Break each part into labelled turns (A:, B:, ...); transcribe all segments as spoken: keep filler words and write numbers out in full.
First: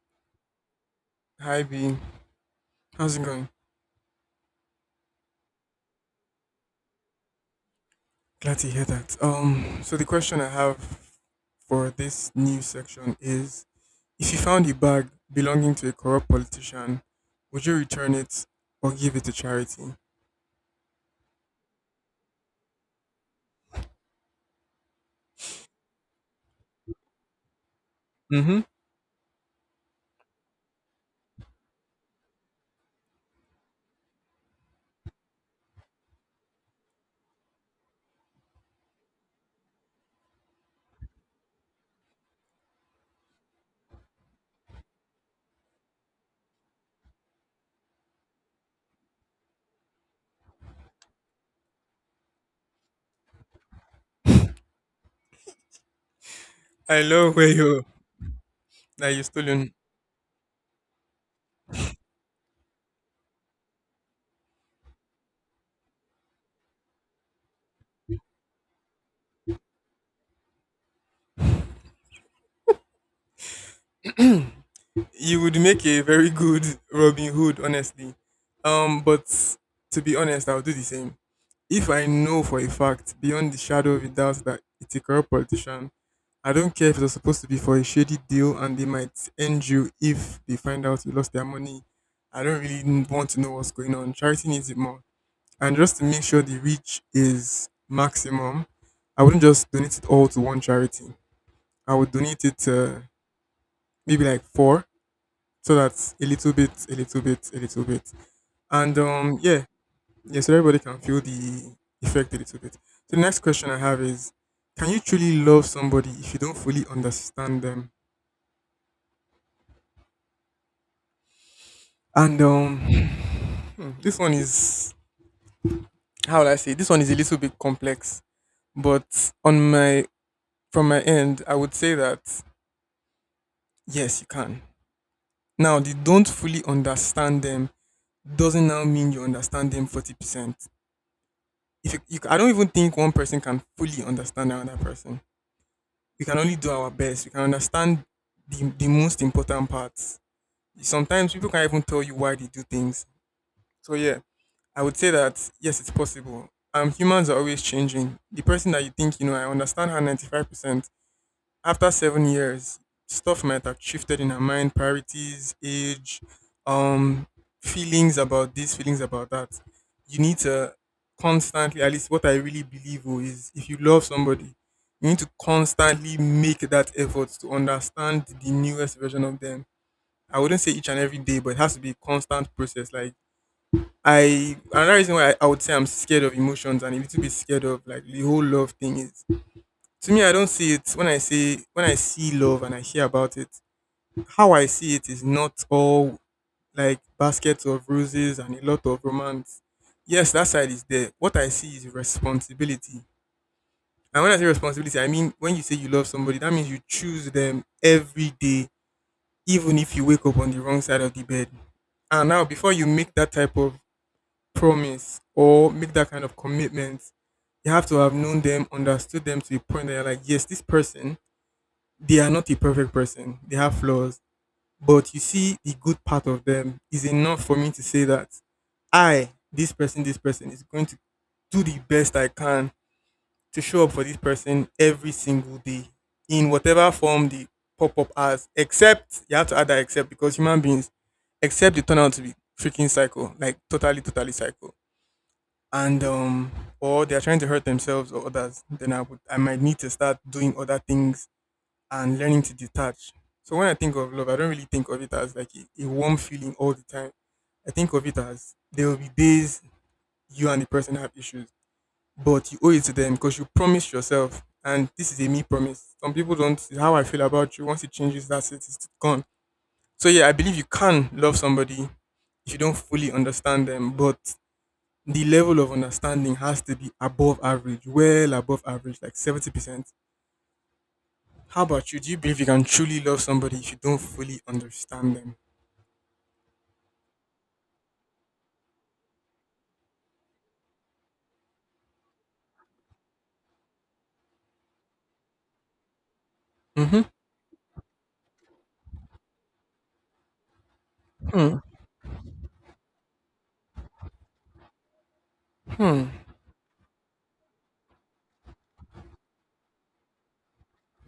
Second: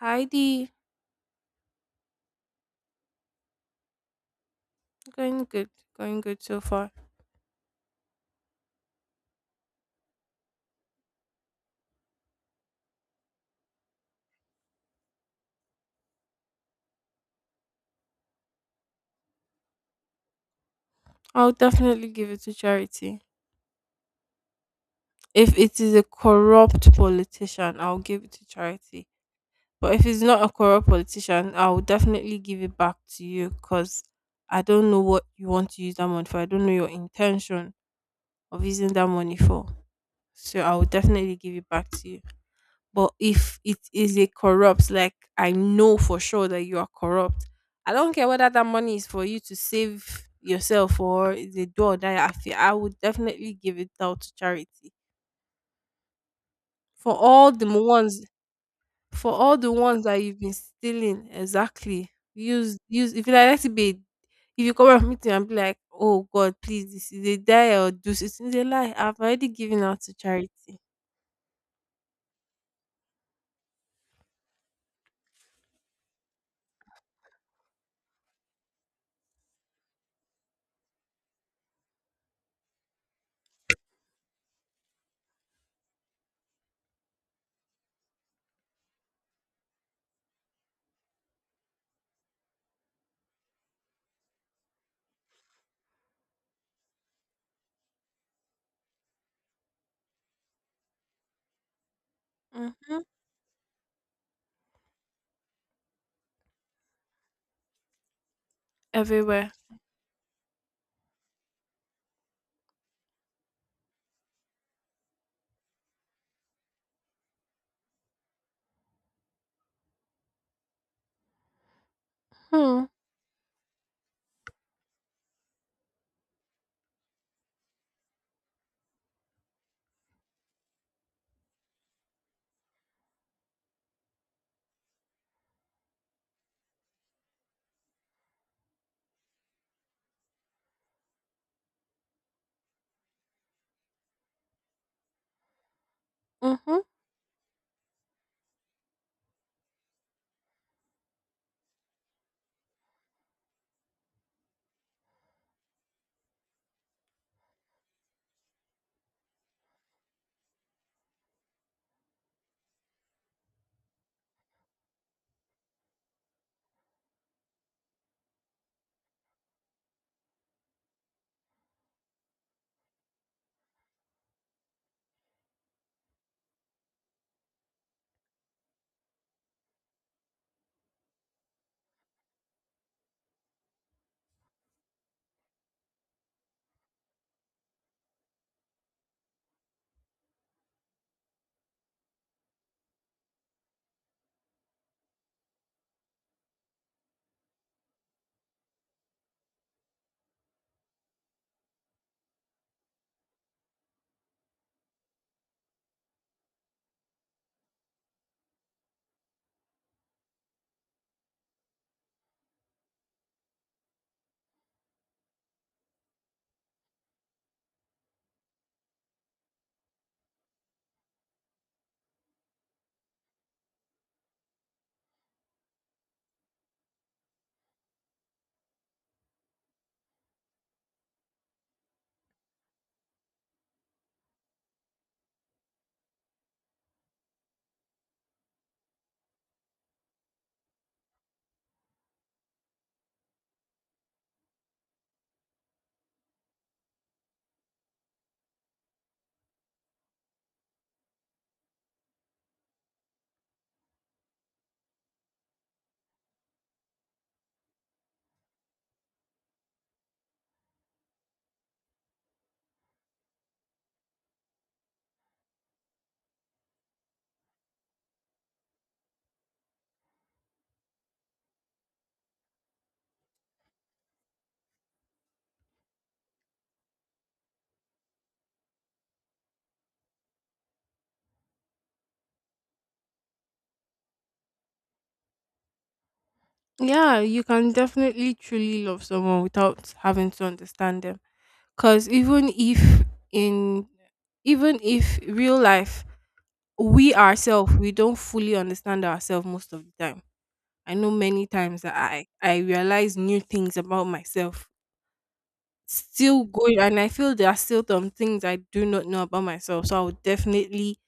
A: Heidi.
B: Hi Bean, how's it going?
A: Going good, going good so far.
B: Glad to hear that. Um, so the question I have for this new section is: if you found a bag belonging to a corrupt politician, would you return it or give it to charity?
A: I'll definitely give it to charity. If it is a corrupt politician, I'll give it to
B: Mm-hmm.
A: charity. But if it's not a corrupt politician, I'll definitely give it back to you because I don't know what you want to use that money for. I don't know your intention of using that money for. So I will definitely give it back to you. But if it is a corrupt, like I know for sure that you are corrupt, I don't care whether that money is for you to save yourself or is a door that I feel, I would definitely give it out to charity.
B: I
A: For
B: love where
A: all the mo-
B: you,
A: ones
B: that you
A: for all the
B: stolen.
A: ones that you've been stealing, exactly. Use use if you like, let it be. If you come up, meet me, and be like, "Oh God, please, this is a die or do, this is a lie. I've already given out to charity."
B: You would make a very good Robin Hood, honestly. Um, but to be honest, I'll do the same. If I know for a fact, beyond the shadow of a doubt, that it's a corrupt politician, I don't care if it was supposed to be for a shady deal and they might end you if they find out you lost their money. I don't really n- want to know what's going on. Charity needs it more. And just to make sure the reach is maximum, I wouldn't just donate it all to one charity. I would donate it
A: Mm-hmm.
B: to maybe like four, so that's a little bit, a little bit, a little bit. And um,
A: Everywhere.
B: yeah, yes, so everybody can feel the effect a little bit. So the next question I have is, can you truly love somebody if you don't fully understand them? And um,
A: Hmm.
B: hmm, this one is, how will I say? This one is a little bit complex, but on my from my end, I would say that yes, you can. Now, the don't fully understand them doesn't now mean you understand them forty percent. If you, you, I don't even think one person can fully understand another person. We can only do
A: Mm-hmm.
B: our best. We can understand the, the most important parts. Sometimes people can't even tell you why they do things. So yeah, I would say that yes, it's possible. Um, humans are always changing. The person that you think you know, I understand her ninety five percent after seven years, stuff might have shifted in her mind, priorities, age, um, feelings about this, feelings about that. You need to constantly, at least what I really believe oh, is if you love somebody, you need to constantly make that effort to understand the newest version of them. I wouldn't say each and every day, but it has to be a constant process. Like I another reason why I, I would say I'm scared of emotions and a little bit scared of like the whole love thing is to me I don't see it. When i see when i see love and I hear about it, how I see it is not all like baskets of roses and a lot of romance. Yes, that side is there. What I see is responsibility. And when I say responsibility, I mean when you say you love somebody, that means you choose them every day, even if you wake up on the wrong side of the bed. And now before you make that type of promise or make that kind of commitment, you have to have known them, understood them to the point that you're like, yes, this person, they are not a perfect person. They have flaws. But you see, the good part of them is enough for me to say that I, this person, this person, is going to do the best I can to show up for this person every single day in whatever form they pop up as. Except, you have to add that except because human beings, except they turn out to be freaking psycho, like totally, totally psycho. And, um, or they're trying to hurt themselves or others, then I would, I might need to start doing other things and learning to detach. So when I think of love, I don't really think of it as like a, a warm feeling all the time. I think of it as there will be days you and the person have issues, but you owe it to them because you promised yourself. And this is a me promise. Some people don't see how I feel about you. Once it changes, that's it. It's gone. So yeah, I believe you can love somebody if you don't fully understand them, but the level of understanding has to be above average, well above average, like seventy percent. How about you? Do you believe you can truly love somebody if you don't fully understand them?
A: Yeah, you can definitely truly love someone without having to understand them. Cause even if in, even if real life,
B: Hmm.
A: we ourselves, we don't fully understand ourselves most of the time. I know many
B: Hmm.
A: times that I I realize new things about myself,
B: Hmm.
A: still going, and I feel there are still some things I do not know about myself. So I would definitely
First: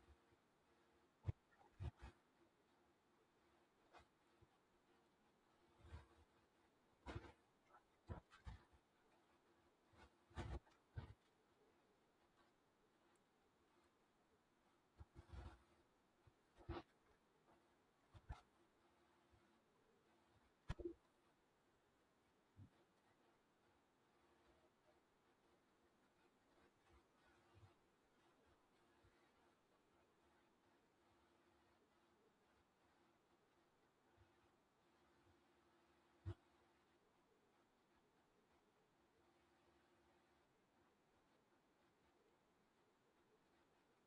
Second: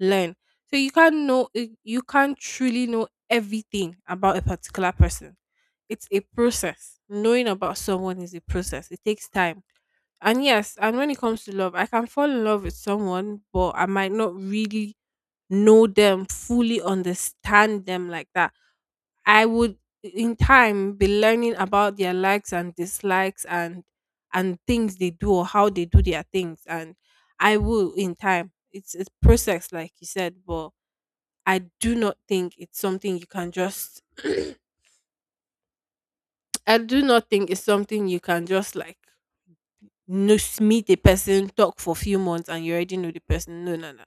A: learn. So you can't know eh, you can't truly know everything about a particular person. It's a process. Knowing about someone is a process. It takes time. And yes, and when it comes to love, I can fall in love with someone, but I might not really know them, fully understand them like that. I would in time be learning about their likes and dislikes and and things they do or how they do their things, and I will in time. It's it's process, like you said, but I do not think it's something you can just I do not think it's something you can just like know s- meet a person, talk for a few months, and you already know the person. No, no, no.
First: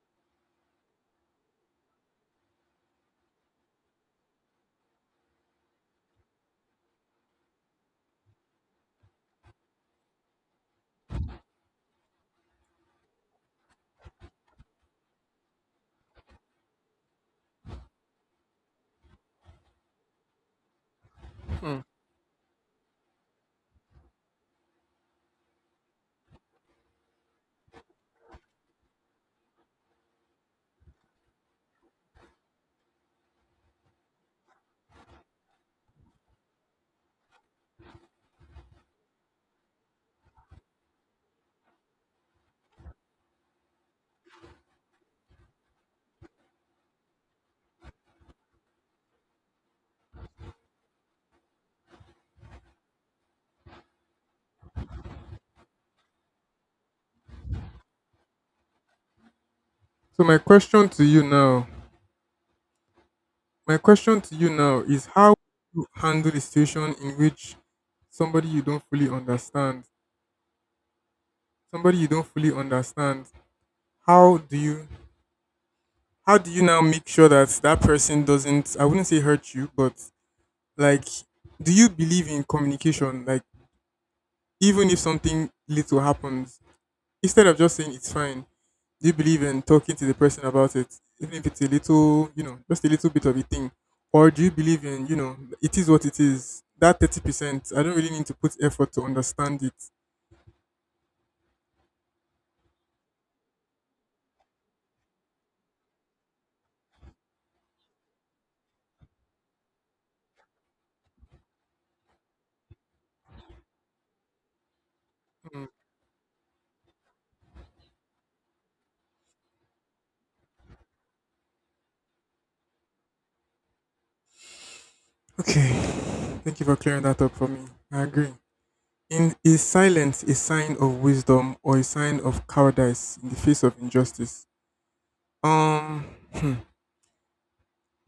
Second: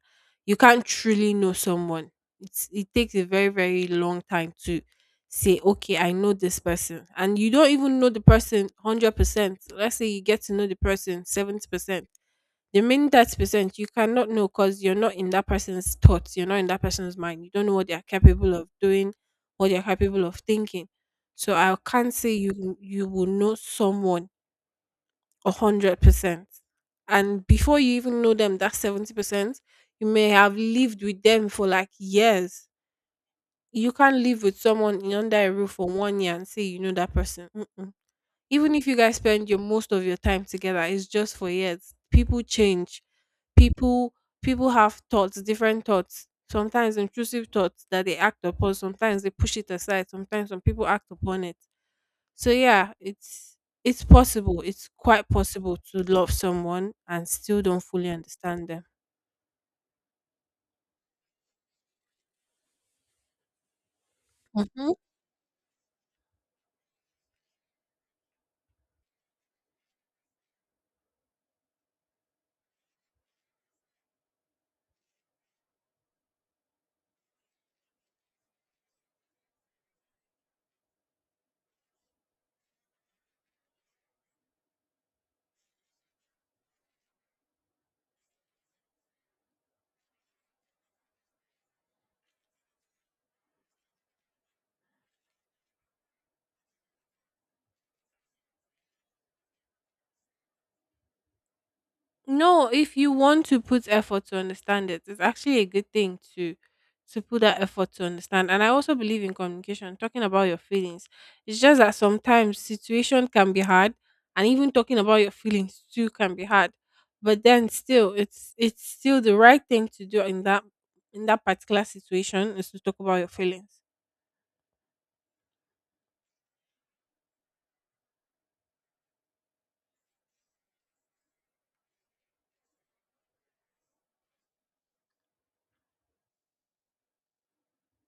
A: You can't truly know someone. It's, it takes a very, very long time to say, okay, I know this person. And you don't even know the person one hundred percent. Let's say you get to know the person seventy percent. The main thirty percent you cannot know because you're not in that person's thoughts, you're not in that person's mind. You don't know what they are capable of doing, what they're capable of thinking. So I
B: Hmm.
A: can't say you you will know someone a hundred percent. And before you even know them, that seventy percent, you may have lived with them for like years. You can't live with someone in under a roof for one year and say you know that person. Mm-mm. Even if you guys spend your most of your time together, it's just for years. People change. People people have thoughts, different thoughts. Sometimes intrusive thoughts that they act upon. Sometimes they push it aside. Sometimes some people act upon it. So yeah, it's it's possible. It's quite possible to love someone and still don't fully understand them.
B: So my question to you now, my question to you now
A: Hmm.
B: is, how you handle the situation in which somebody you don't fully understand, somebody you don't fully understand, how do you how do you now make sure that that person doesn't, I wouldn't say hurt you, but, like, do you believe in communication? Like, even if something little happens, instead of just saying it's fine, do you believe in talking to the person about it, even if it's a little, you know, just a little bit of a thing? Or do you believe in, you know, it is what it is? That thirty percent, I don't really need to put effort to understand it.
A: No, if you want to put effort to understand it, it's actually a good thing to to put that effort to understand. And I also believe in communication, talking about your feelings. It's just that sometimes situation can be hard, and even talking about your
B: Mm.
A: feelings too can be hard. But then still, it's it's still the right thing to do in that in that particular situation is to talk about your feelings.
B: Okay. Thank you for clearing that up for me. I agree. In, is silence a sign of wisdom or a sign of cowardice in the face of injustice? Um, hmm.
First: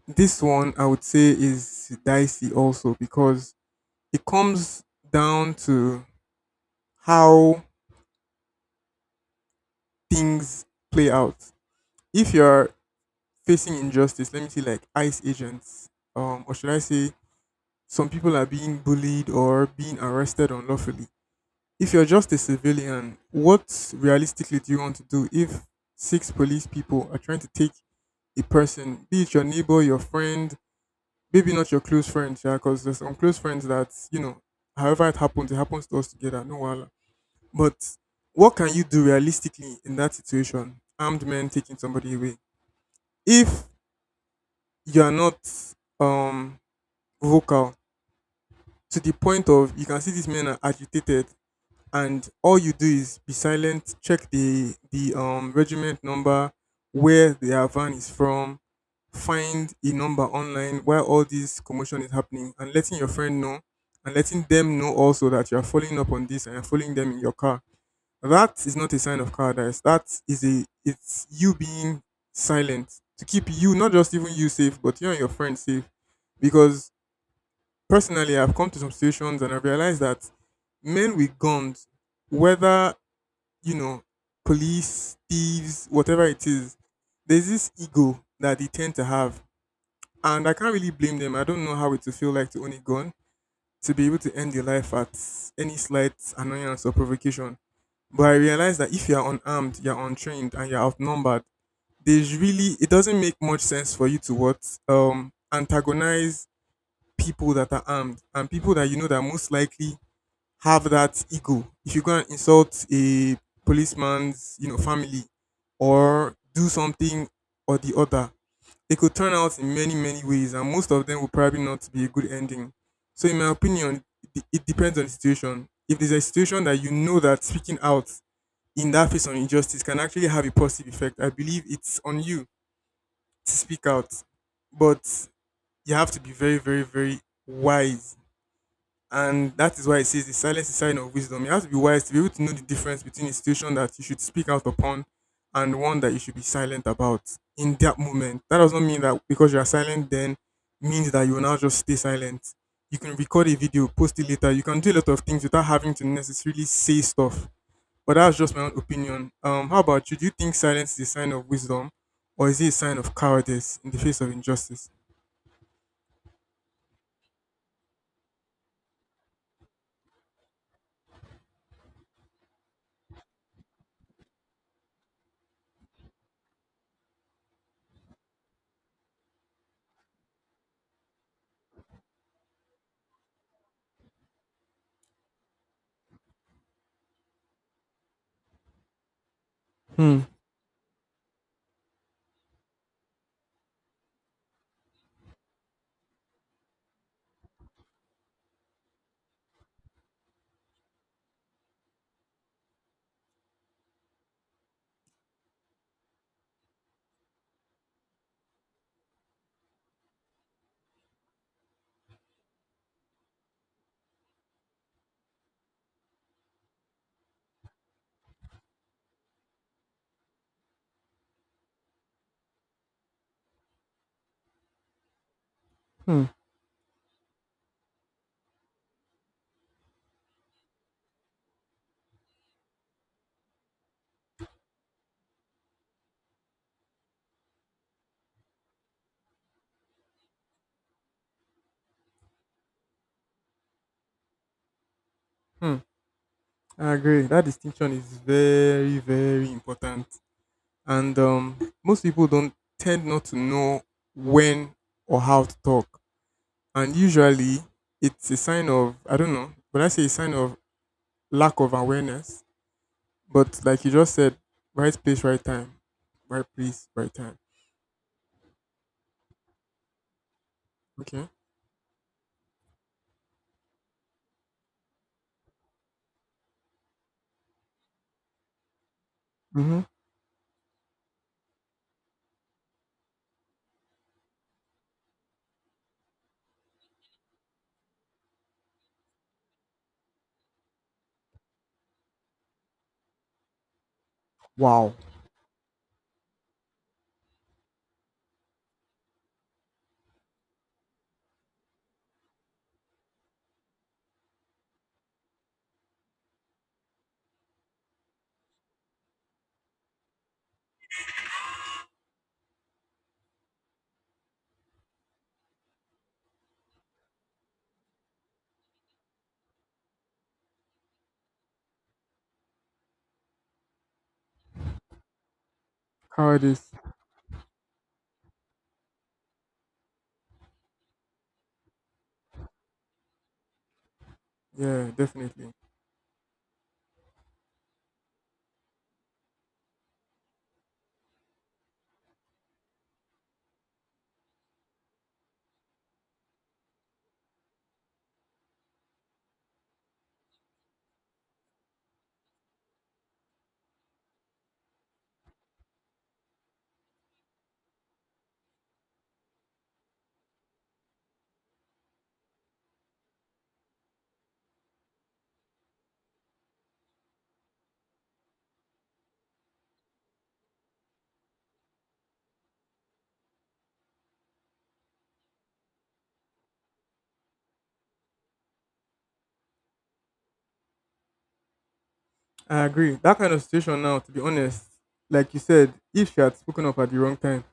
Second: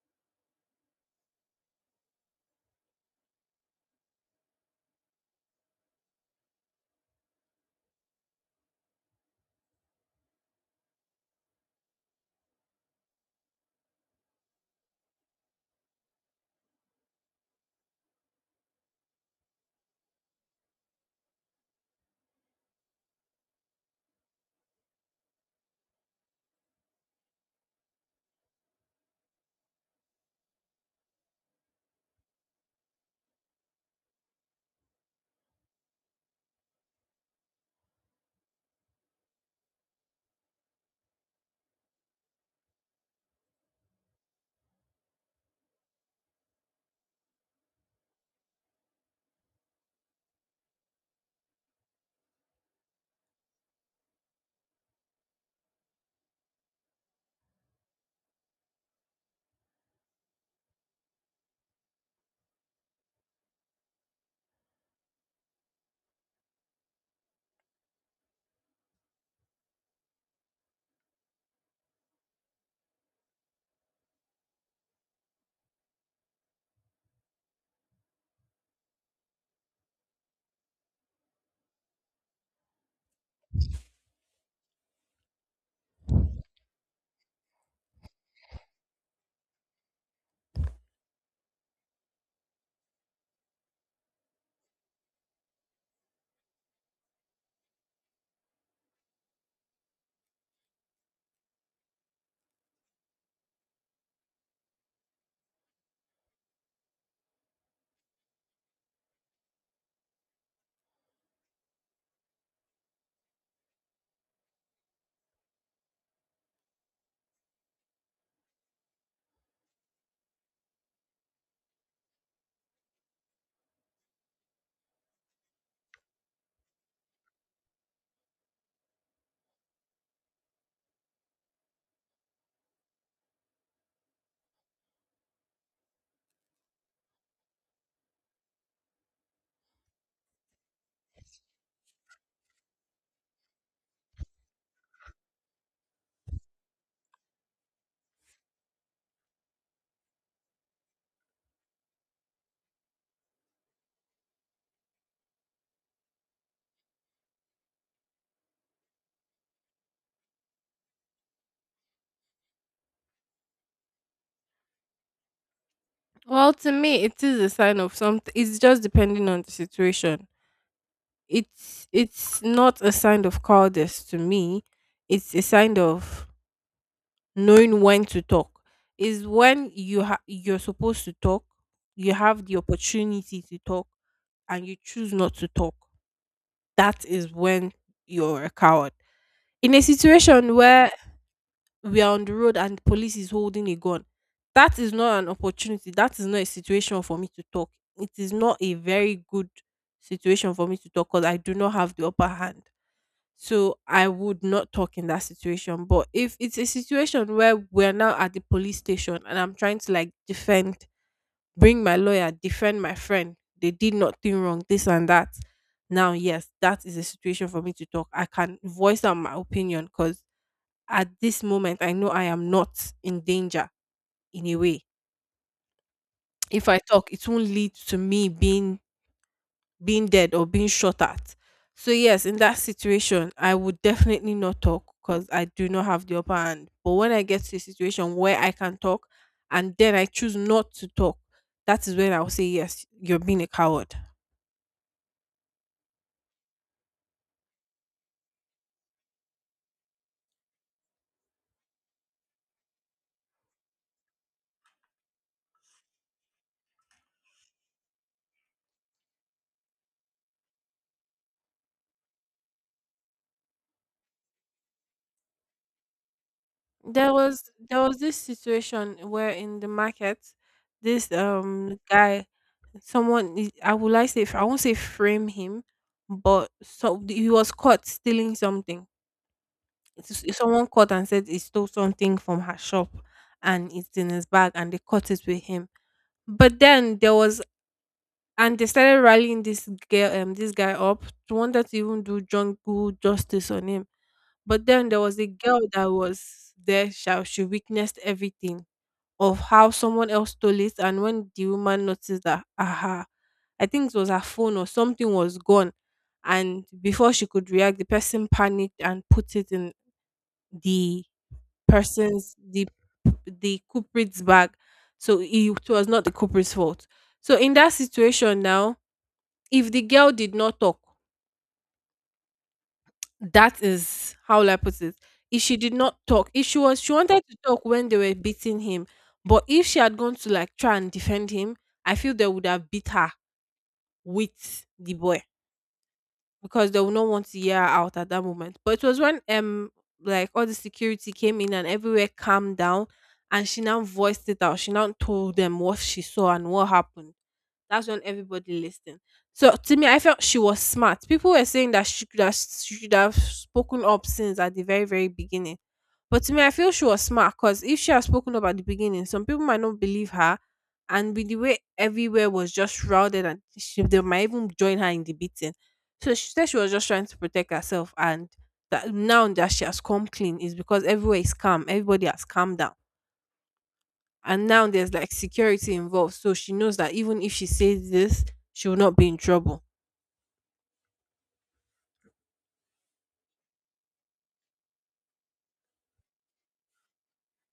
B: This one I would say is dicey also because it comes down to how things play out. If you're facing injustice, let me say like ICE agents, um, or should I say some people are being bullied or being arrested unlawfully. If you're just a civilian, what realistically do you want to do if six police people are trying to take a person, be it your neighbor, your friend, maybe not your close friend, yeah, because there's some close friends that, you know, however it happens, it happens to us together, no wala. But what can you do realistically in that situation? Armed men taking somebody away. If you are not um vocal to the point of you can see these men are agitated and all you do is be silent, check the the um regiment number, where their van is from, find a number online where all this commotion is happening and letting your friend know and letting them know also that you are following up on this and you're following them in your car. That is not a sign of cowardice. That is a it's you being silent to keep you, not just even you safe, but you and your friends safe. Because personally, I've come to some situations and I've realized that men with guns, whether you know, police, thieves, whatever it is, there's this ego that they tend to have, and I can't really blame them. I don't know how it will feel like to own a gun, to be able to end your life at any slight annoyance or provocation. But I realized that if you're unarmed, you're untrained, and you're outnumbered, there's really it doesn't make much sense for you to what um antagonize people that are armed and people that you know that most likely have that ego. If you go and insult a policeman's you know family or do something or the other, it could turn out in many many ways, and most of them will probably not be a good ending. So in my opinion, it it depends on the situation. If there's a situation that you know that speaking out in that face of injustice can actually have a positive effect, I believe it's on you to speak out, but you have to be very, very, very wise. And that is why it says the silence is a sign of wisdom. You have to be wise to be able to know the difference between a situation that you should speak out upon and one that you should be silent about in that moment. That does not mean that because you are silent then means that you will now just stay silent. You can record a video, post it later. You can do a lot of things without having to necessarily say stuff, but that's just my own opinion. Um, how about you? Do you think silence is a sign of wisdom, or is it a sign of cowardice in the face of injustice?
A: Well, to me, it is a sign of something. It's just depending on the situation. It's it's not a sign of cowardice to me. It's a sign of knowing when to talk. Is when you ha- you're supposed to talk, you have the opportunity to talk, and you choose not to talk. That is when you're a coward. In a
B: Hmm.
A: situation where we are on the road and police is holding a gun. That is not an opportunity. That is not a situation for me to talk. It is not a very good situation for me to talk because I do not have the upper hand. So I would not talk in that situation. But if it's a situation where we're now at the police station and I'm trying to like defend, bring my lawyer, defend my friend, they did nothing wrong, this and that. Now, yes, that is a situation for me to talk. I can voice out my opinion because at this moment I know I am not in danger in a way.
B: Hmm.
A: If I talk, it won't lead to me being being dead or being shot at. So yes, in that situation, I would definitely not talk because I do not have the upper hand. But when I get to a situation where I can talk and then I choose not to talk, that is when I'll say yes, you're being a coward.
B: Hmm. I agree. That distinction is very, very important, and um, most people don't tend not to know when or how to talk, and usually it's a sign of I don't know. When I say a sign of lack of awareness, but like you just said, right place, right time, right place, right
A: There
B: time.
A: was there was this situation where in the market, this
B: Okay.
A: um guy, someone, i I would like say, f- i won't say frame him, but so he was caught stealing something.
B: Mm-hmm.
A: It's- someone caught and said he stole something from her shop, and it's in his bag, and they caught it with him. But then there was and they started rallying this girl, um this guy up. They wanted to even do jungle justice on him, but then
B: Wow.
A: there was a girl that was there. Shall she witnessed everything of how someone else stole it. And when the woman noticed that, aha, I think it was her phone or something was gone, and before she could react, the person panicked and put it in the person's the the culprit's bag. So it was not the culprit's fault. So in that situation now, if the girl did not talk... That is, how will I put it? If she did not talk, if she
B: Cowardice.
A: was she wanted to talk when they were beating him, but if she had gone to like try and defend him, I feel they would have beat her with
B: Yeah,
A: the boy
B: definitely.
A: because they would not want to hear her out at that moment. But it was when um like all the security came in and everywhere calmed down, and she now voiced it out. She now told them what she saw and what happened. That's when everybody listened. So to me, I felt she was smart. People were saying that she could have, she should have spoken up since at the very, very beginning. But to me, I feel she was smart because if she had spoken up at the beginning, some people might not believe her. And with the way everywhere was just shrouded, and she, they might even join her in the beating. So she said she was just trying to protect herself. And that now that she has come clean is because everywhere is calm, everybody has calmed down, and now there's like security involved, so she knows that even if she says this, she will not be in trouble.
B: I agree. That kind of situation now, to be honest, like you said, if you had spoken up at the wrong time,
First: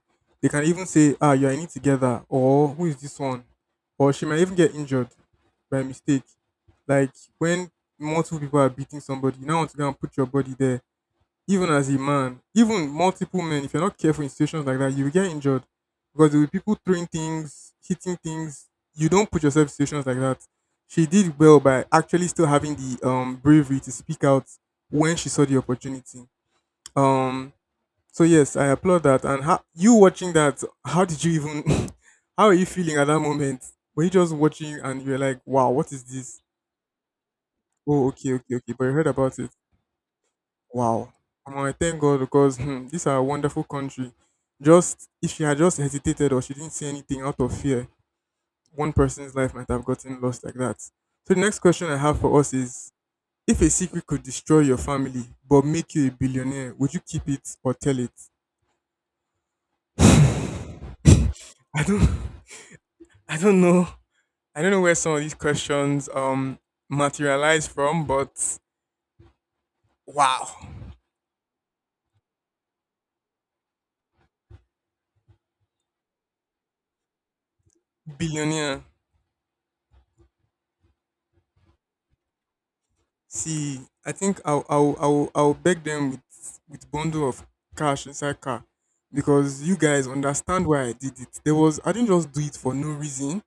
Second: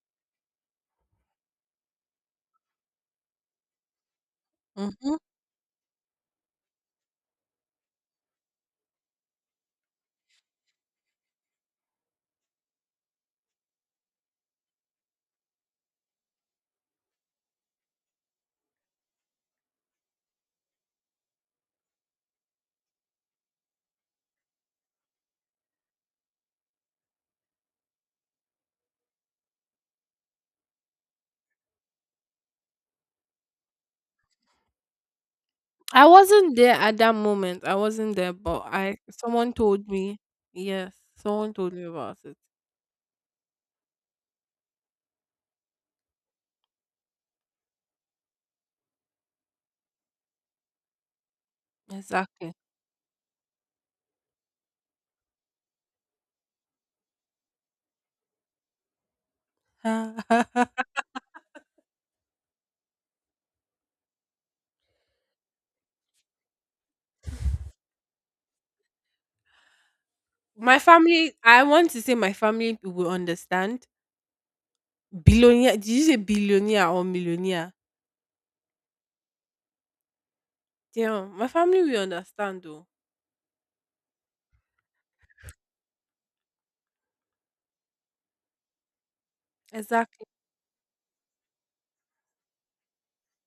B: they can even say, ah, you're in it together, or who is this one? Or she might even get injured
A: hmm
B: by mistake. Like when multiple people are beating somebody, you now want to go and put your body there. Even as a man, even multiple men, if you're not careful in situations like that, you will get injured because there will be people throwing things, hitting things. You don't put yourself in situations like that. She did well by actually still having the um bravery to speak out when she saw the opportunity. Um, so yes, I applaud that. And how you watching that? How did you even? How are you feeling at that moment? Were you just watching and you were like, "Wow, what is
A: i
B: this?"
A: wasn't there at that moment. I
B: Oh,
A: wasn't there,
B: okay, okay,
A: but
B: okay. But you
A: I
B: heard about it.
A: someone told me. Yes,
B: Wow.
A: someone
B: Omo, I
A: told me
B: thank
A: about
B: God
A: it.
B: because hmm, this is a wonderful country. Just if she had just hesitated or she didn't say anything out of fear, one person's life might have gotten lost like that. So the next question I have for us
A: Exactly.
B: is, if a secret could destroy your family but make you a billionaire, would you keep it or tell it? I don't— I don't know. I don't know where some of these questions um materialize from, but wow.
A: My family, I want to say my family will understand. Billionaire. Did you say billionaire or millionaire?
B: Billionaire.
A: Damn, my family will understand though.
B: See, I think I'll I'll I'll, I'll beg them with with bundle of cash inside car because you guys
A: Exactly.
B: understand why I did it. There was— I didn't just do it for no reason.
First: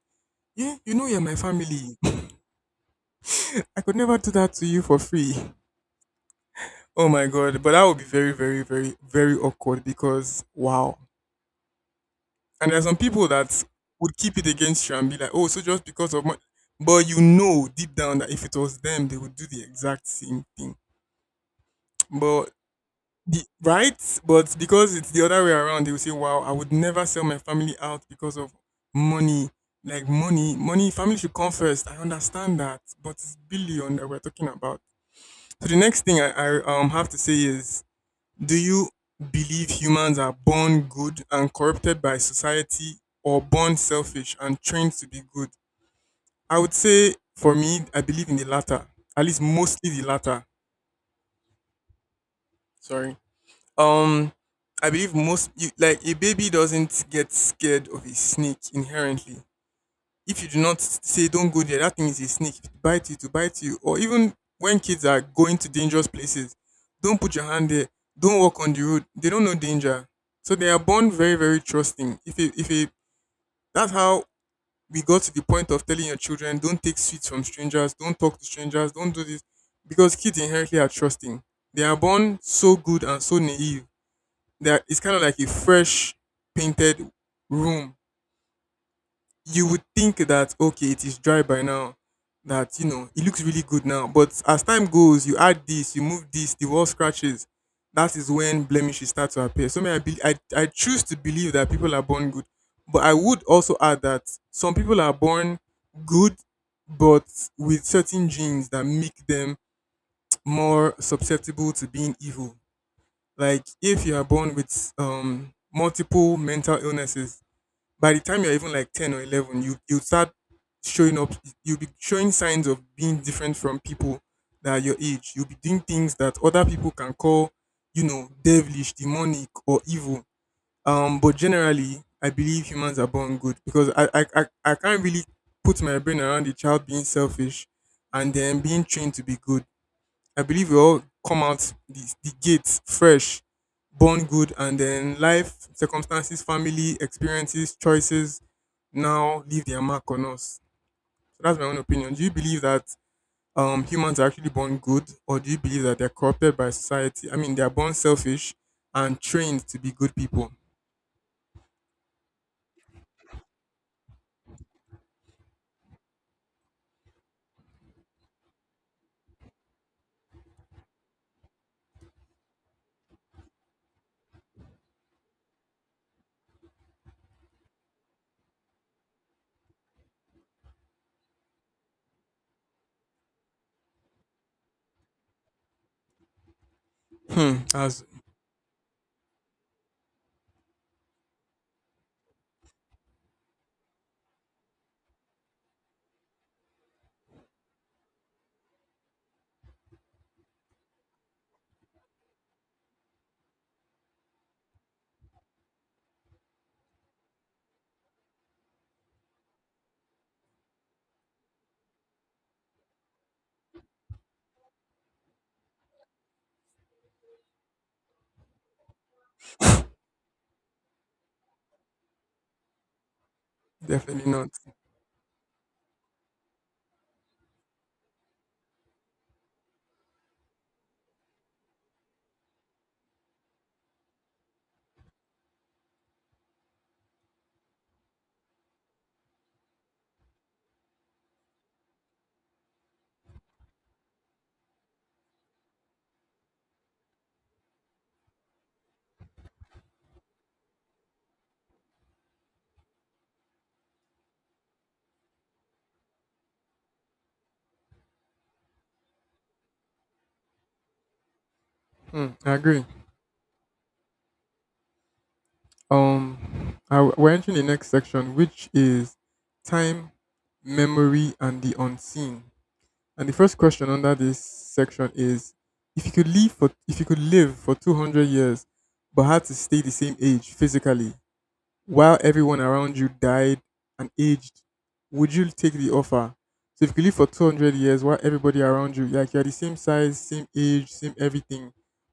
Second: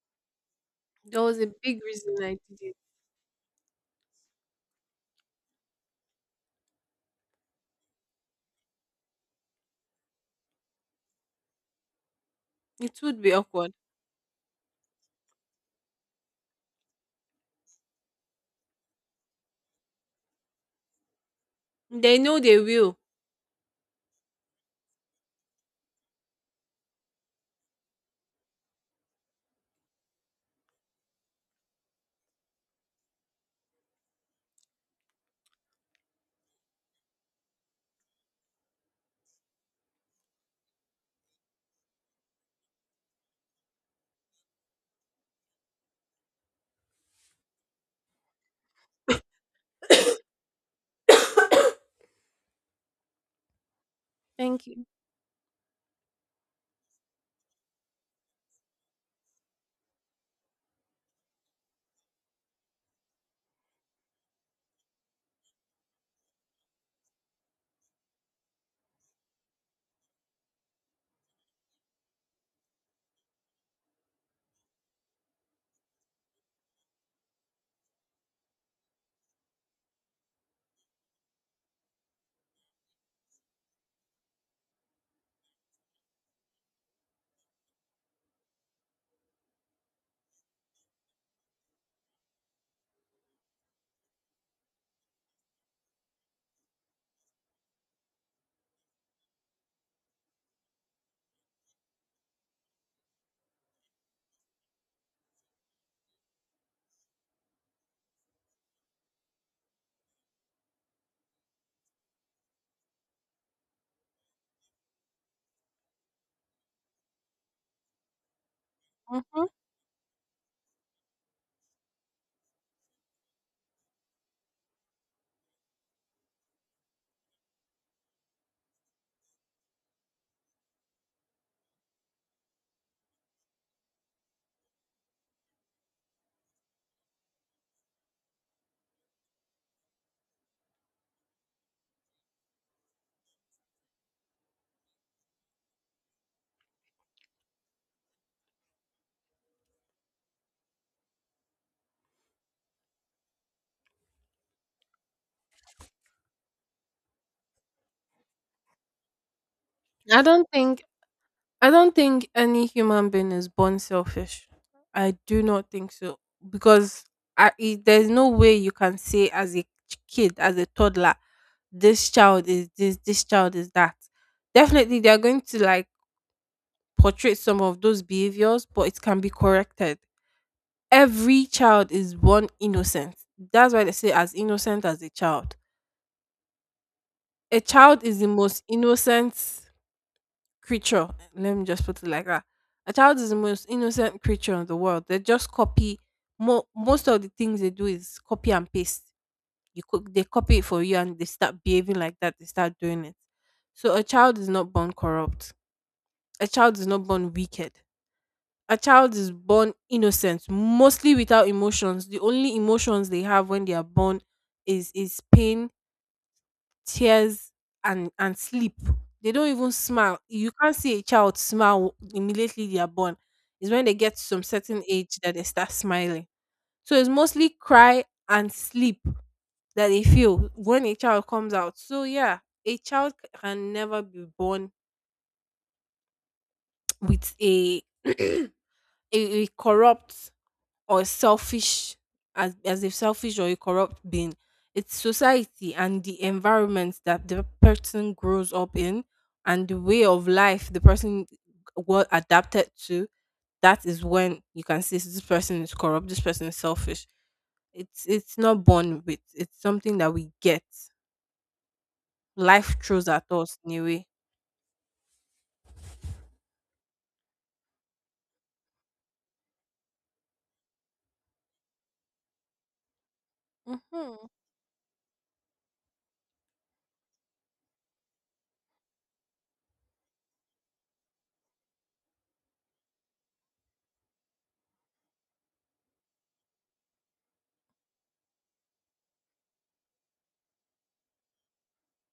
B: Yeah, you know you're
A: There
B: my
A: was a big
B: family.
A: reason I did it.
B: I could never do that to you for free. Oh my god, but that would be very very very very awkward because wow. And there are some
A: It would
B: people
A: be
B: that
A: awkward.
B: would keep it against you and be like, "Oh, so just because of my—" but you know deep down that if it was them, they would do the exact same thing.
A: They know
B: But—
A: they will.
B: The- right? But because it's the other way around, they will say, "Wow, I would never sell my family out because of money." Like money, money, family should come first. I understand that, but it's billion that we're talking about. So the next thing I, I um have to say is, do you believe humans are born good and corrupted by society, or born selfish and trained to be good? I would say, for me, I believe in the latter. At least mostly the latter. Sorry. Um,
A: Thank you.
B: I believe most you, like a baby doesn't get scared of a snake inherently. If you do not say don't go there, that thing is a snake. If it bite you, to bite you. Or even when kids are going to dangerous places, don't put your hand there. Don't walk on the road. They don't know danger, so they are born very very trusting. If a, if a, that's how we got to the point of telling your children don't take sweets from strangers, don't talk to strangers, don't do this, because kids inherently are trusting. They are born so good and so naive. There it's kind of like a fresh painted room. You would think that okay, it is dry by now. That you know it looks really good now. But as time goes, you add this, you move this, the wall scratches. That is when blemishes start to appear. So may I, be, I I choose to believe that people are born good, but I would also add that some people are born good, but with certain genes that make them more susceptible to being evil. Like if you are born with um multiple mental illnesses, by the time you're even like ten or
A: Hmm.
B: eleven, you you start showing up. You'll be showing signs of being different from people that are your age. You'll be doing things that other people can call, you know, devilish, demonic, or evil. Um, but generally, I believe humans are born good because I I I, I can't really put my brain around a child being selfish and then being trained to be good. I believe we all come out the, the gates fresh, born good, and then life, circumstances, family, experiences, choices now leave their mark on us. So that's my own opinion. Do you believe that um, humans are actually born good, or do you believe that they're corrupted by society? I mean, they're born selfish and trained to be good
A: I don't
B: people.
A: think I don't think any human being is born selfish. I do not think so because I, it, there's no way you can say as a ch- kid, as a toddler, this child is this, this child is that. Definitely, they are going to like portray some of those behaviors, but it can be corrected. Every child is born innocent. That's why they say as innocent as a child. A
B: Hmm, that's
A: child is the most innocent creature. Let me just put it like that. A child is the most innocent creature in the world. They just copy mo- most of the things they do is copy and paste. You co- they copy it for you and they start behaving like that. They start doing it. So a child is not born corrupt. A child is not born wicked. A child is born innocent, mostly without emotions. The only emotions they have when they are born is is pain, tears, and and sleep. They don't even smile. You can't see a child smile immediately they are born. It's when they get to
B: definitely
A: some
B: not.
A: certain age that they start smiling. So it's mostly cry and sleep that they feel when a child comes out. So yeah, a child can never be born with a a, a corrupt or selfish, as as a selfish or a corrupt being. It's society and the environment that the person grows up in and the way of life the person was adapted to. That is when you can see this person is corrupt, this person is selfish. It's it's not born with. It's something that we get.
B: Hmm, I
A: Life
B: agree.
A: throws at us in a way.
B: Um, I, we're entering the next section, which is time, memory, and the unseen. And the first question under
A: hmm
B: this section is, if you could live for if you could live for two hundred years but had to stay the same age physically while everyone around you died and aged, would you take the offer? So if you could live for two hundred years while everybody around you like you're the same size, same age, same everything,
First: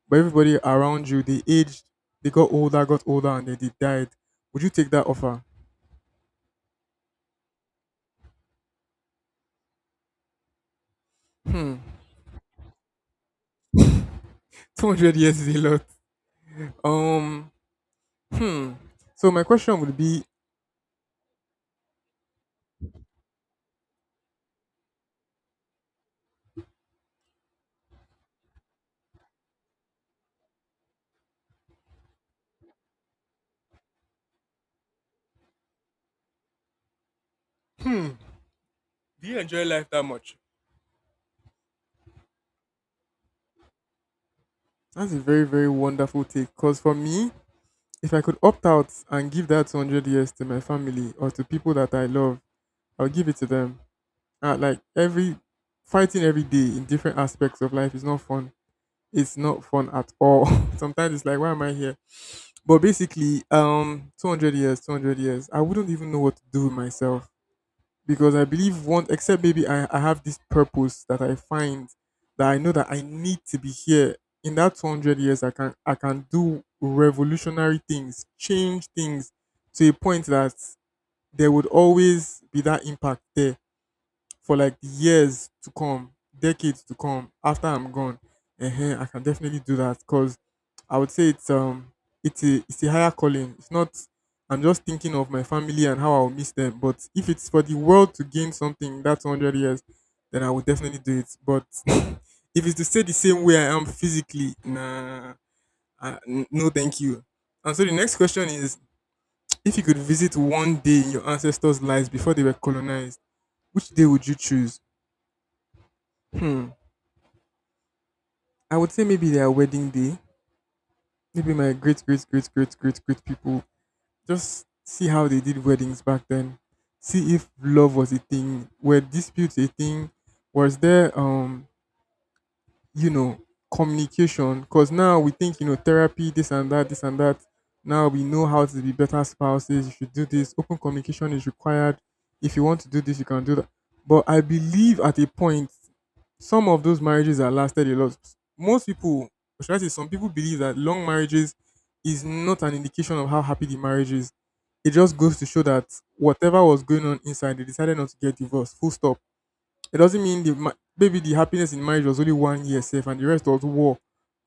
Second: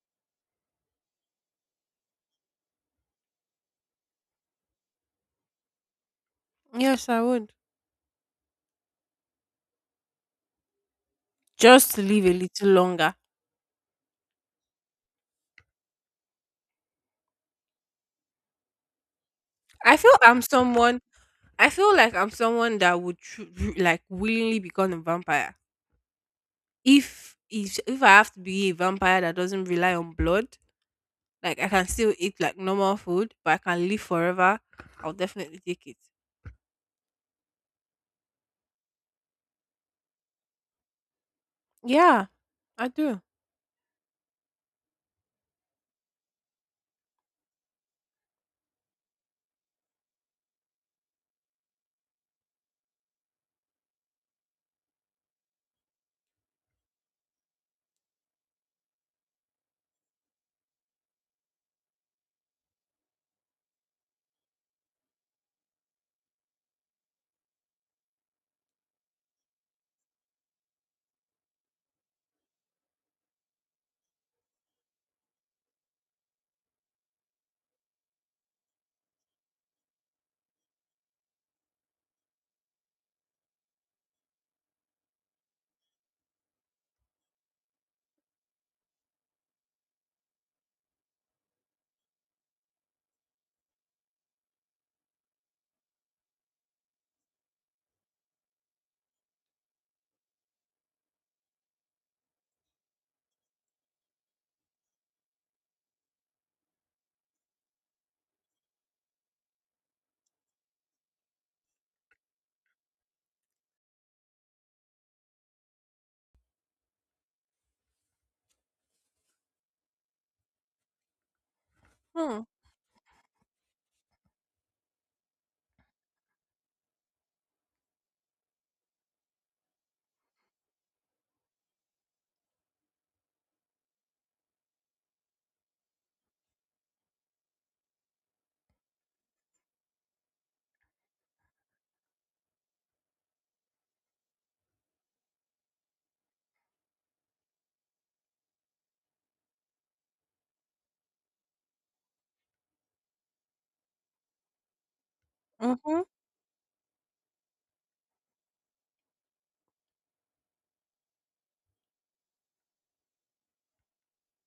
B: but everybody around you they aged, they got older, got older and then they died. Would you take that offer?
A: Yes, I would,
B: Hmm.
A: just to live a little longer.
B: two hundred years is a lot. Um hmm. So my question would
A: I feel
B: be—
A: I'm someone I feel like I'm someone that would tru- ru- like willingly become a vampire. If if if I have to be a vampire that doesn't rely on blood, like I can still eat like normal food, but I can live forever, I'll definitely take it.
B: Hmm. Do you enjoy life that much?
A: Yeah, I do.
B: That's a very, very wonderful take. Because for me, if I could opt out and give that two hundred years to my family or to people that I love, I'll give it to them. Uh, like every— fighting every day in different aspects of life is not fun. It's not fun at all. Sometimes it's like, why am I here? But basically, um, two hundred years, two hundred years, I wouldn't even know what to do with myself. Because I believe one, except maybe I, I have this purpose that I find, that I know that I need to be here in that two hundred years. I can I can do revolutionary things, change things to a point that there would always be that impact there for like years to come, decades to come after I'm gone. uh I can definitely do that because I would say it's um it's a it's a higher calling. It's not— I'm just thinking of my family and how I'll miss them. But if it's for the world to gain something in that one hundred years, then I would definitely do it. But if it's to stay the same way I am physically, nah, I, n- no, thank you. And so the next question is: If you could visit one day in your ancestors' lives before they were colonized, which day would you choose? Hmm. I would say maybe their wedding day. Maybe my great great
A: Hmm.
B: great great great great people, just see how they did weddings back then. See if love was a thing. Were disputes a thing? Was there um you know, communication. Because now we think, you know, therapy, this and that, this and that. Now we know how to be better spouses. You should do this. Open communication is required. If you want to do this, you can do that. But I believe at a point, some of those marriages that lasted a lot. Most people, or should I say, some people believe that long marriages is not an indication of how happy the marriage is. It just goes to show that
A: Mhm.
B: whatever was going on inside, they decided not to get divorced. Full stop. It doesn't mean the— ma- maybe the happiness in marriage was only one year safe and the rest was war.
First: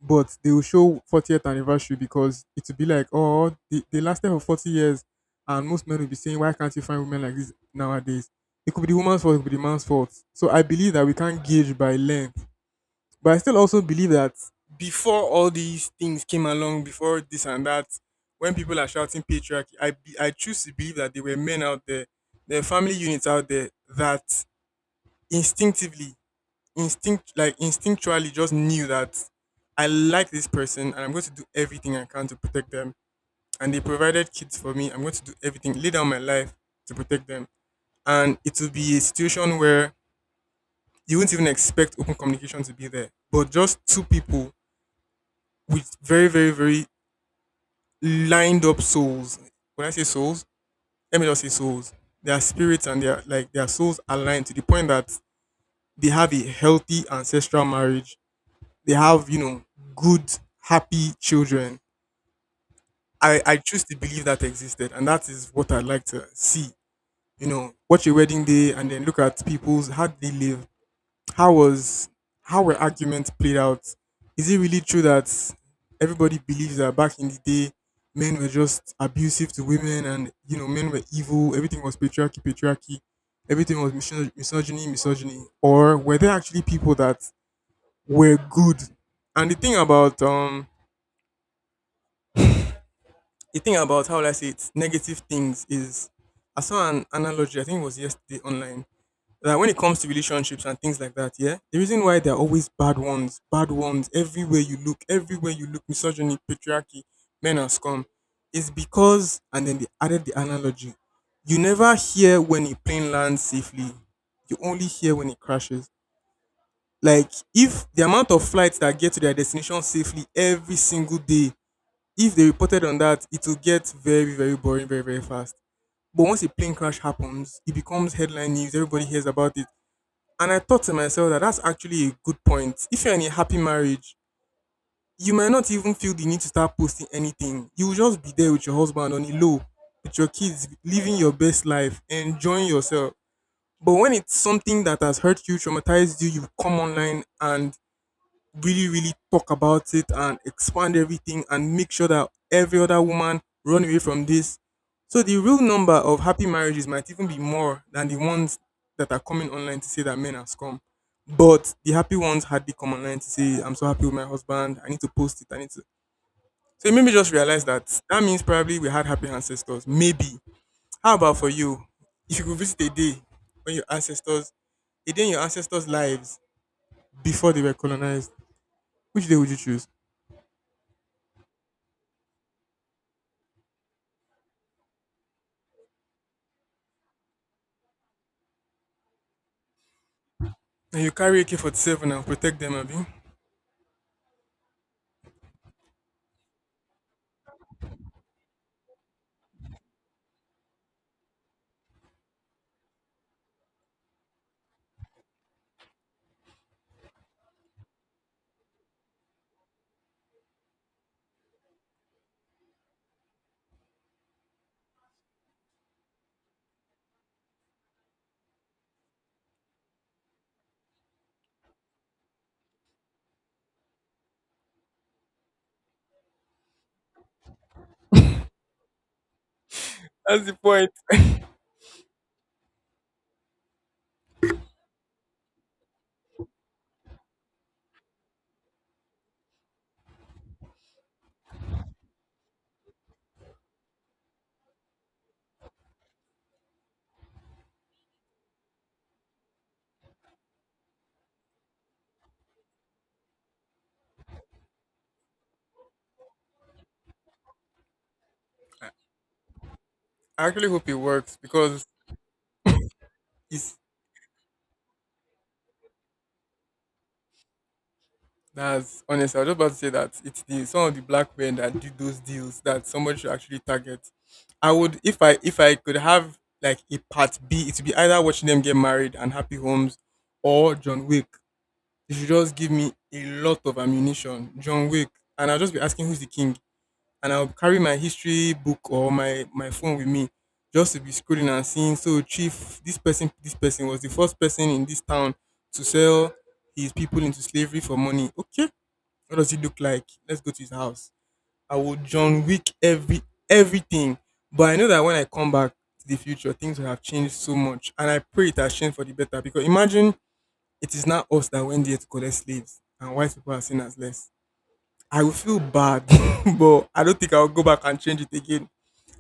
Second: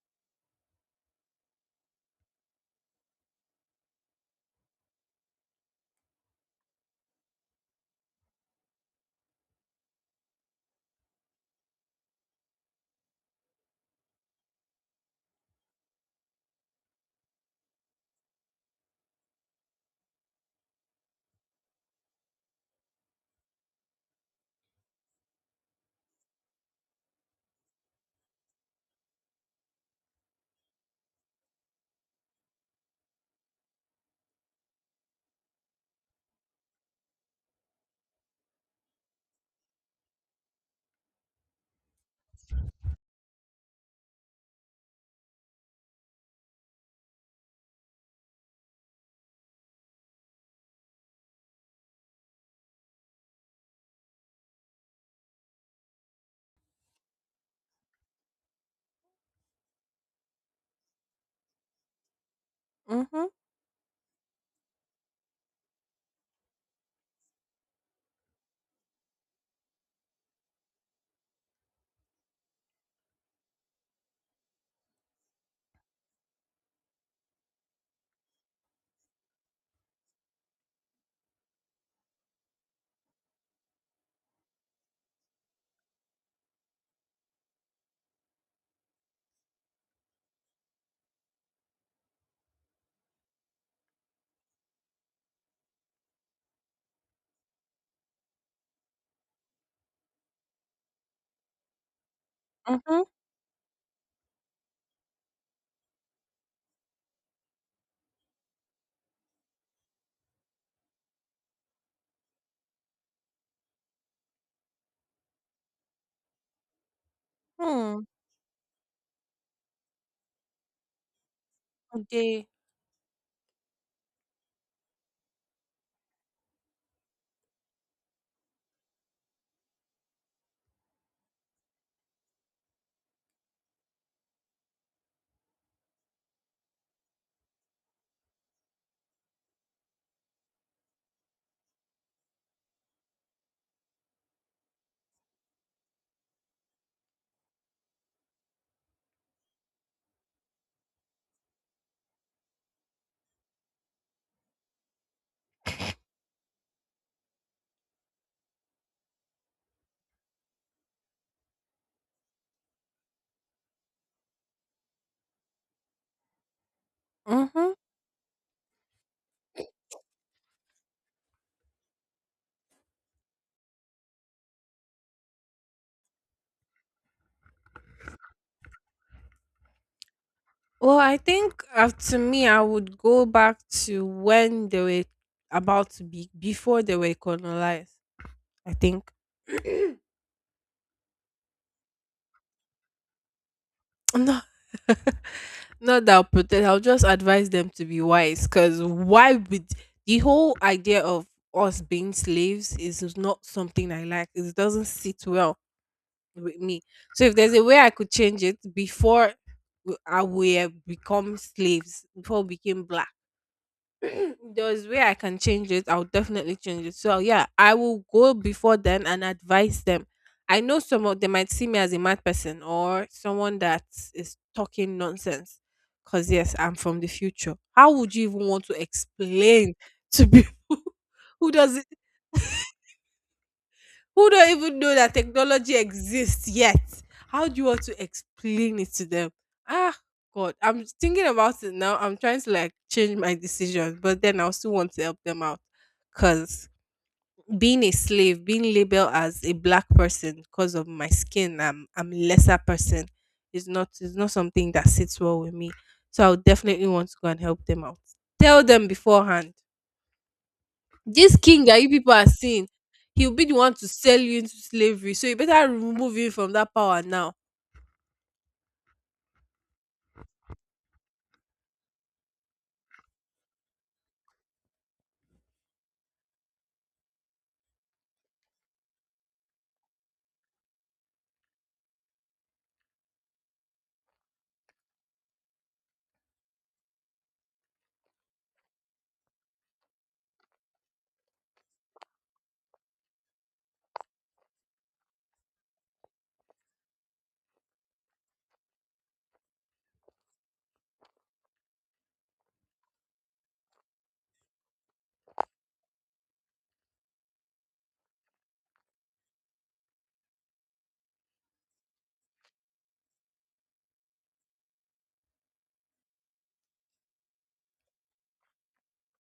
B: But they will show fortieth anniversary because it will be like, oh, they, they lasted for forty years. And most men will be saying, why can't you find women like this nowadays? It could be the woman's fault, it could be the man's fault. So I believe that we can't gauge by length. But I still also believe that before all these things came along, before this and that, when people are shouting patriarchy, I, be- I choose to believe that there were men out there, there are family units out there that instinctively— instinct like instinctually just knew that I like this person and I'm going to do everything I can to protect them. And they provided kids for me. I'm going to do everything, lay down my life to protect them. And it will be a situation where you wouldn't even expect open communication to be there. But just two people with very, very, very lined up souls. When I say souls, let me just say souls. Their spirits and their like their souls aligned to the point that they have a healthy ancestral marriage, they have you know good, happy children.
A: Mhm.
B: I i choose to believe that existed, and that is what I'd like to see. You know, watch a wedding day and then look at people's, how did they live, how was, how were arguments played out? Is it really true that everybody believes that back in the day men were just abusive to women, and you know, men were evil, everything was patriarchy, patriarchy, everything was misogy- misogyny, misogyny? Or were there actually people that were good? And the thing about um the thing about how will I say it, negative things is, I saw an analogy, I think it was yesterday online, that when it comes to relationships and things like that, yeah, the reason why there are always bad
A: Mhm.
B: ones, bad ones, everywhere you look, everywhere you look, misogyny, patriarchy, men are scum, is because, and then they added the analogy, you never hear when a plane lands safely, you only hear when it crashes. Like, if the
A: Hmm.
B: amount of flights that get to their destination safely every single day, if they
A: Okay.
B: reported on that, it will get very, very boring very, very fast. But once a plane crash happens, it becomes headline news. Everybody hears about it. And I thought to myself that that's actually a good point. If you're in a happy marriage, you might not even feel the need to start posting anything. You will just be there with your husband on a low, with your kids, living your best life, enjoying yourself. But when it's something that has hurt you, traumatized you, you come online and really, really talk about it and expand everything and make sure that every other woman run away from this. So the real number of happy marriages might even be more than the ones that are coming online to say that men are scum. But the happy ones hardly come online to say, I'm so happy with my husband, I need to post it, I need to, so it made me just realize
A: Mhm.
B: that that means probably we had happy ancestors. Maybe. How about for you? If you could visit a day when your ancestors, a day in your ancestors' lives before they were colonized, which day would you choose?
A: Well, I think uh, to me, I would go back to when they were about to be before they were colonized. I think
B: Now you carry A K forty-seven and protect them, Abby.
A: no. Not that I'll protect, I'll just advise them to be wise because why would the whole idea of us being slaves is not something I like. It doesn't sit well with me. So if there's a way I could change it before w- I we have become slaves, before we became black, there's way I can change it, I'll definitely change it. So yeah, I will go before then and advise them. I know some of them might see me as a mad person or someone that is talking nonsense. Cause yes, I'm from the future. How would you even want to explain to
B: That's the
A: people
B: point.
A: who doesn't who don't even know that technology exists yet. How do you want to explain it to them? Ah, God, I'm thinking about it now. I'm trying to like change my decision, but then I still want to help them out because being a slave, being labeled as a black person because of my skin, I'm I'm a lesser person. Is not is not something that sits well with me. So I would definitely want to go and help them out. Tell them beforehand.
B: I actually hope it
A: This
B: works
A: king that
B: because
A: you people are seeing, he'll be the one
B: it's,
A: to sell you into slavery. So you better remove him from that power now.
B: that's honest. I was just about to say that it's the, some of the black men that did those deals that somebody should actually target. I would, if I if I could have like a part B, it would be either watching them get married and happy homes or John Wick. If you should just give me a lot of ammunition, John Wick, and I'll just be asking who's the king. And I'll carry my history book or my my phone with me just to be scrolling and seeing. So chief, this person, this person was the first person in this town to sell his people into slavery for money. Okay, what does he look like? Let's go to his house. I would John Wick every, everything, but I know that when I come back to the future, things will have changed so much, and I pray it has changed for the better. Because imagine it is not us that went there to collect slaves, and white people are seen as less, I will feel bad, but I don't think I'll go back and change it again.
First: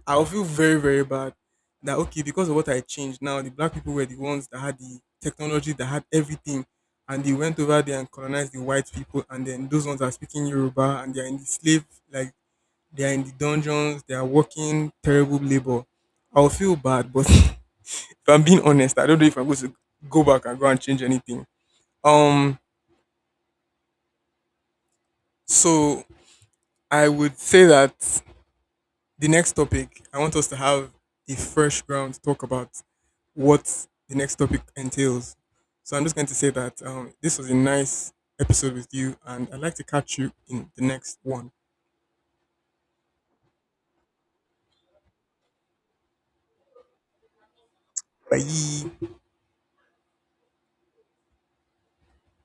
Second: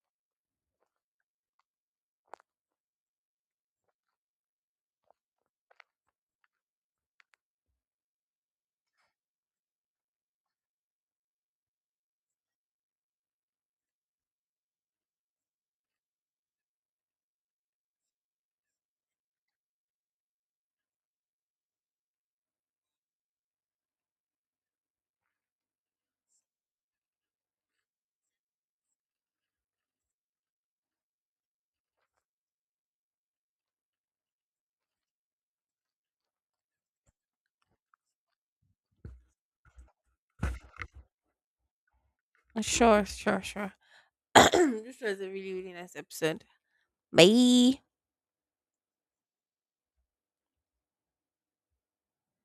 B: I will feel very, very bad that okay, because of what I changed now, the black people were the ones that had the technology, that had everything, and they went over there and colonized the white people, and then those ones are speaking Yoruba and they are in the slave, like they are in the dungeons, they are working terrible labor. I will feel bad, but if I'm being honest, I don't know if I'm going to go back and go and change anything. Um, so I would say that the next topic, I want us to have a fresh ground to talk about what the next topic entails. So I'm just going to say that um, this was a nice episode with you, and I'd like to catch you in the next one.
A: Sure, sure, sure. This was a really, really nice episode. Bye.
B: Bye.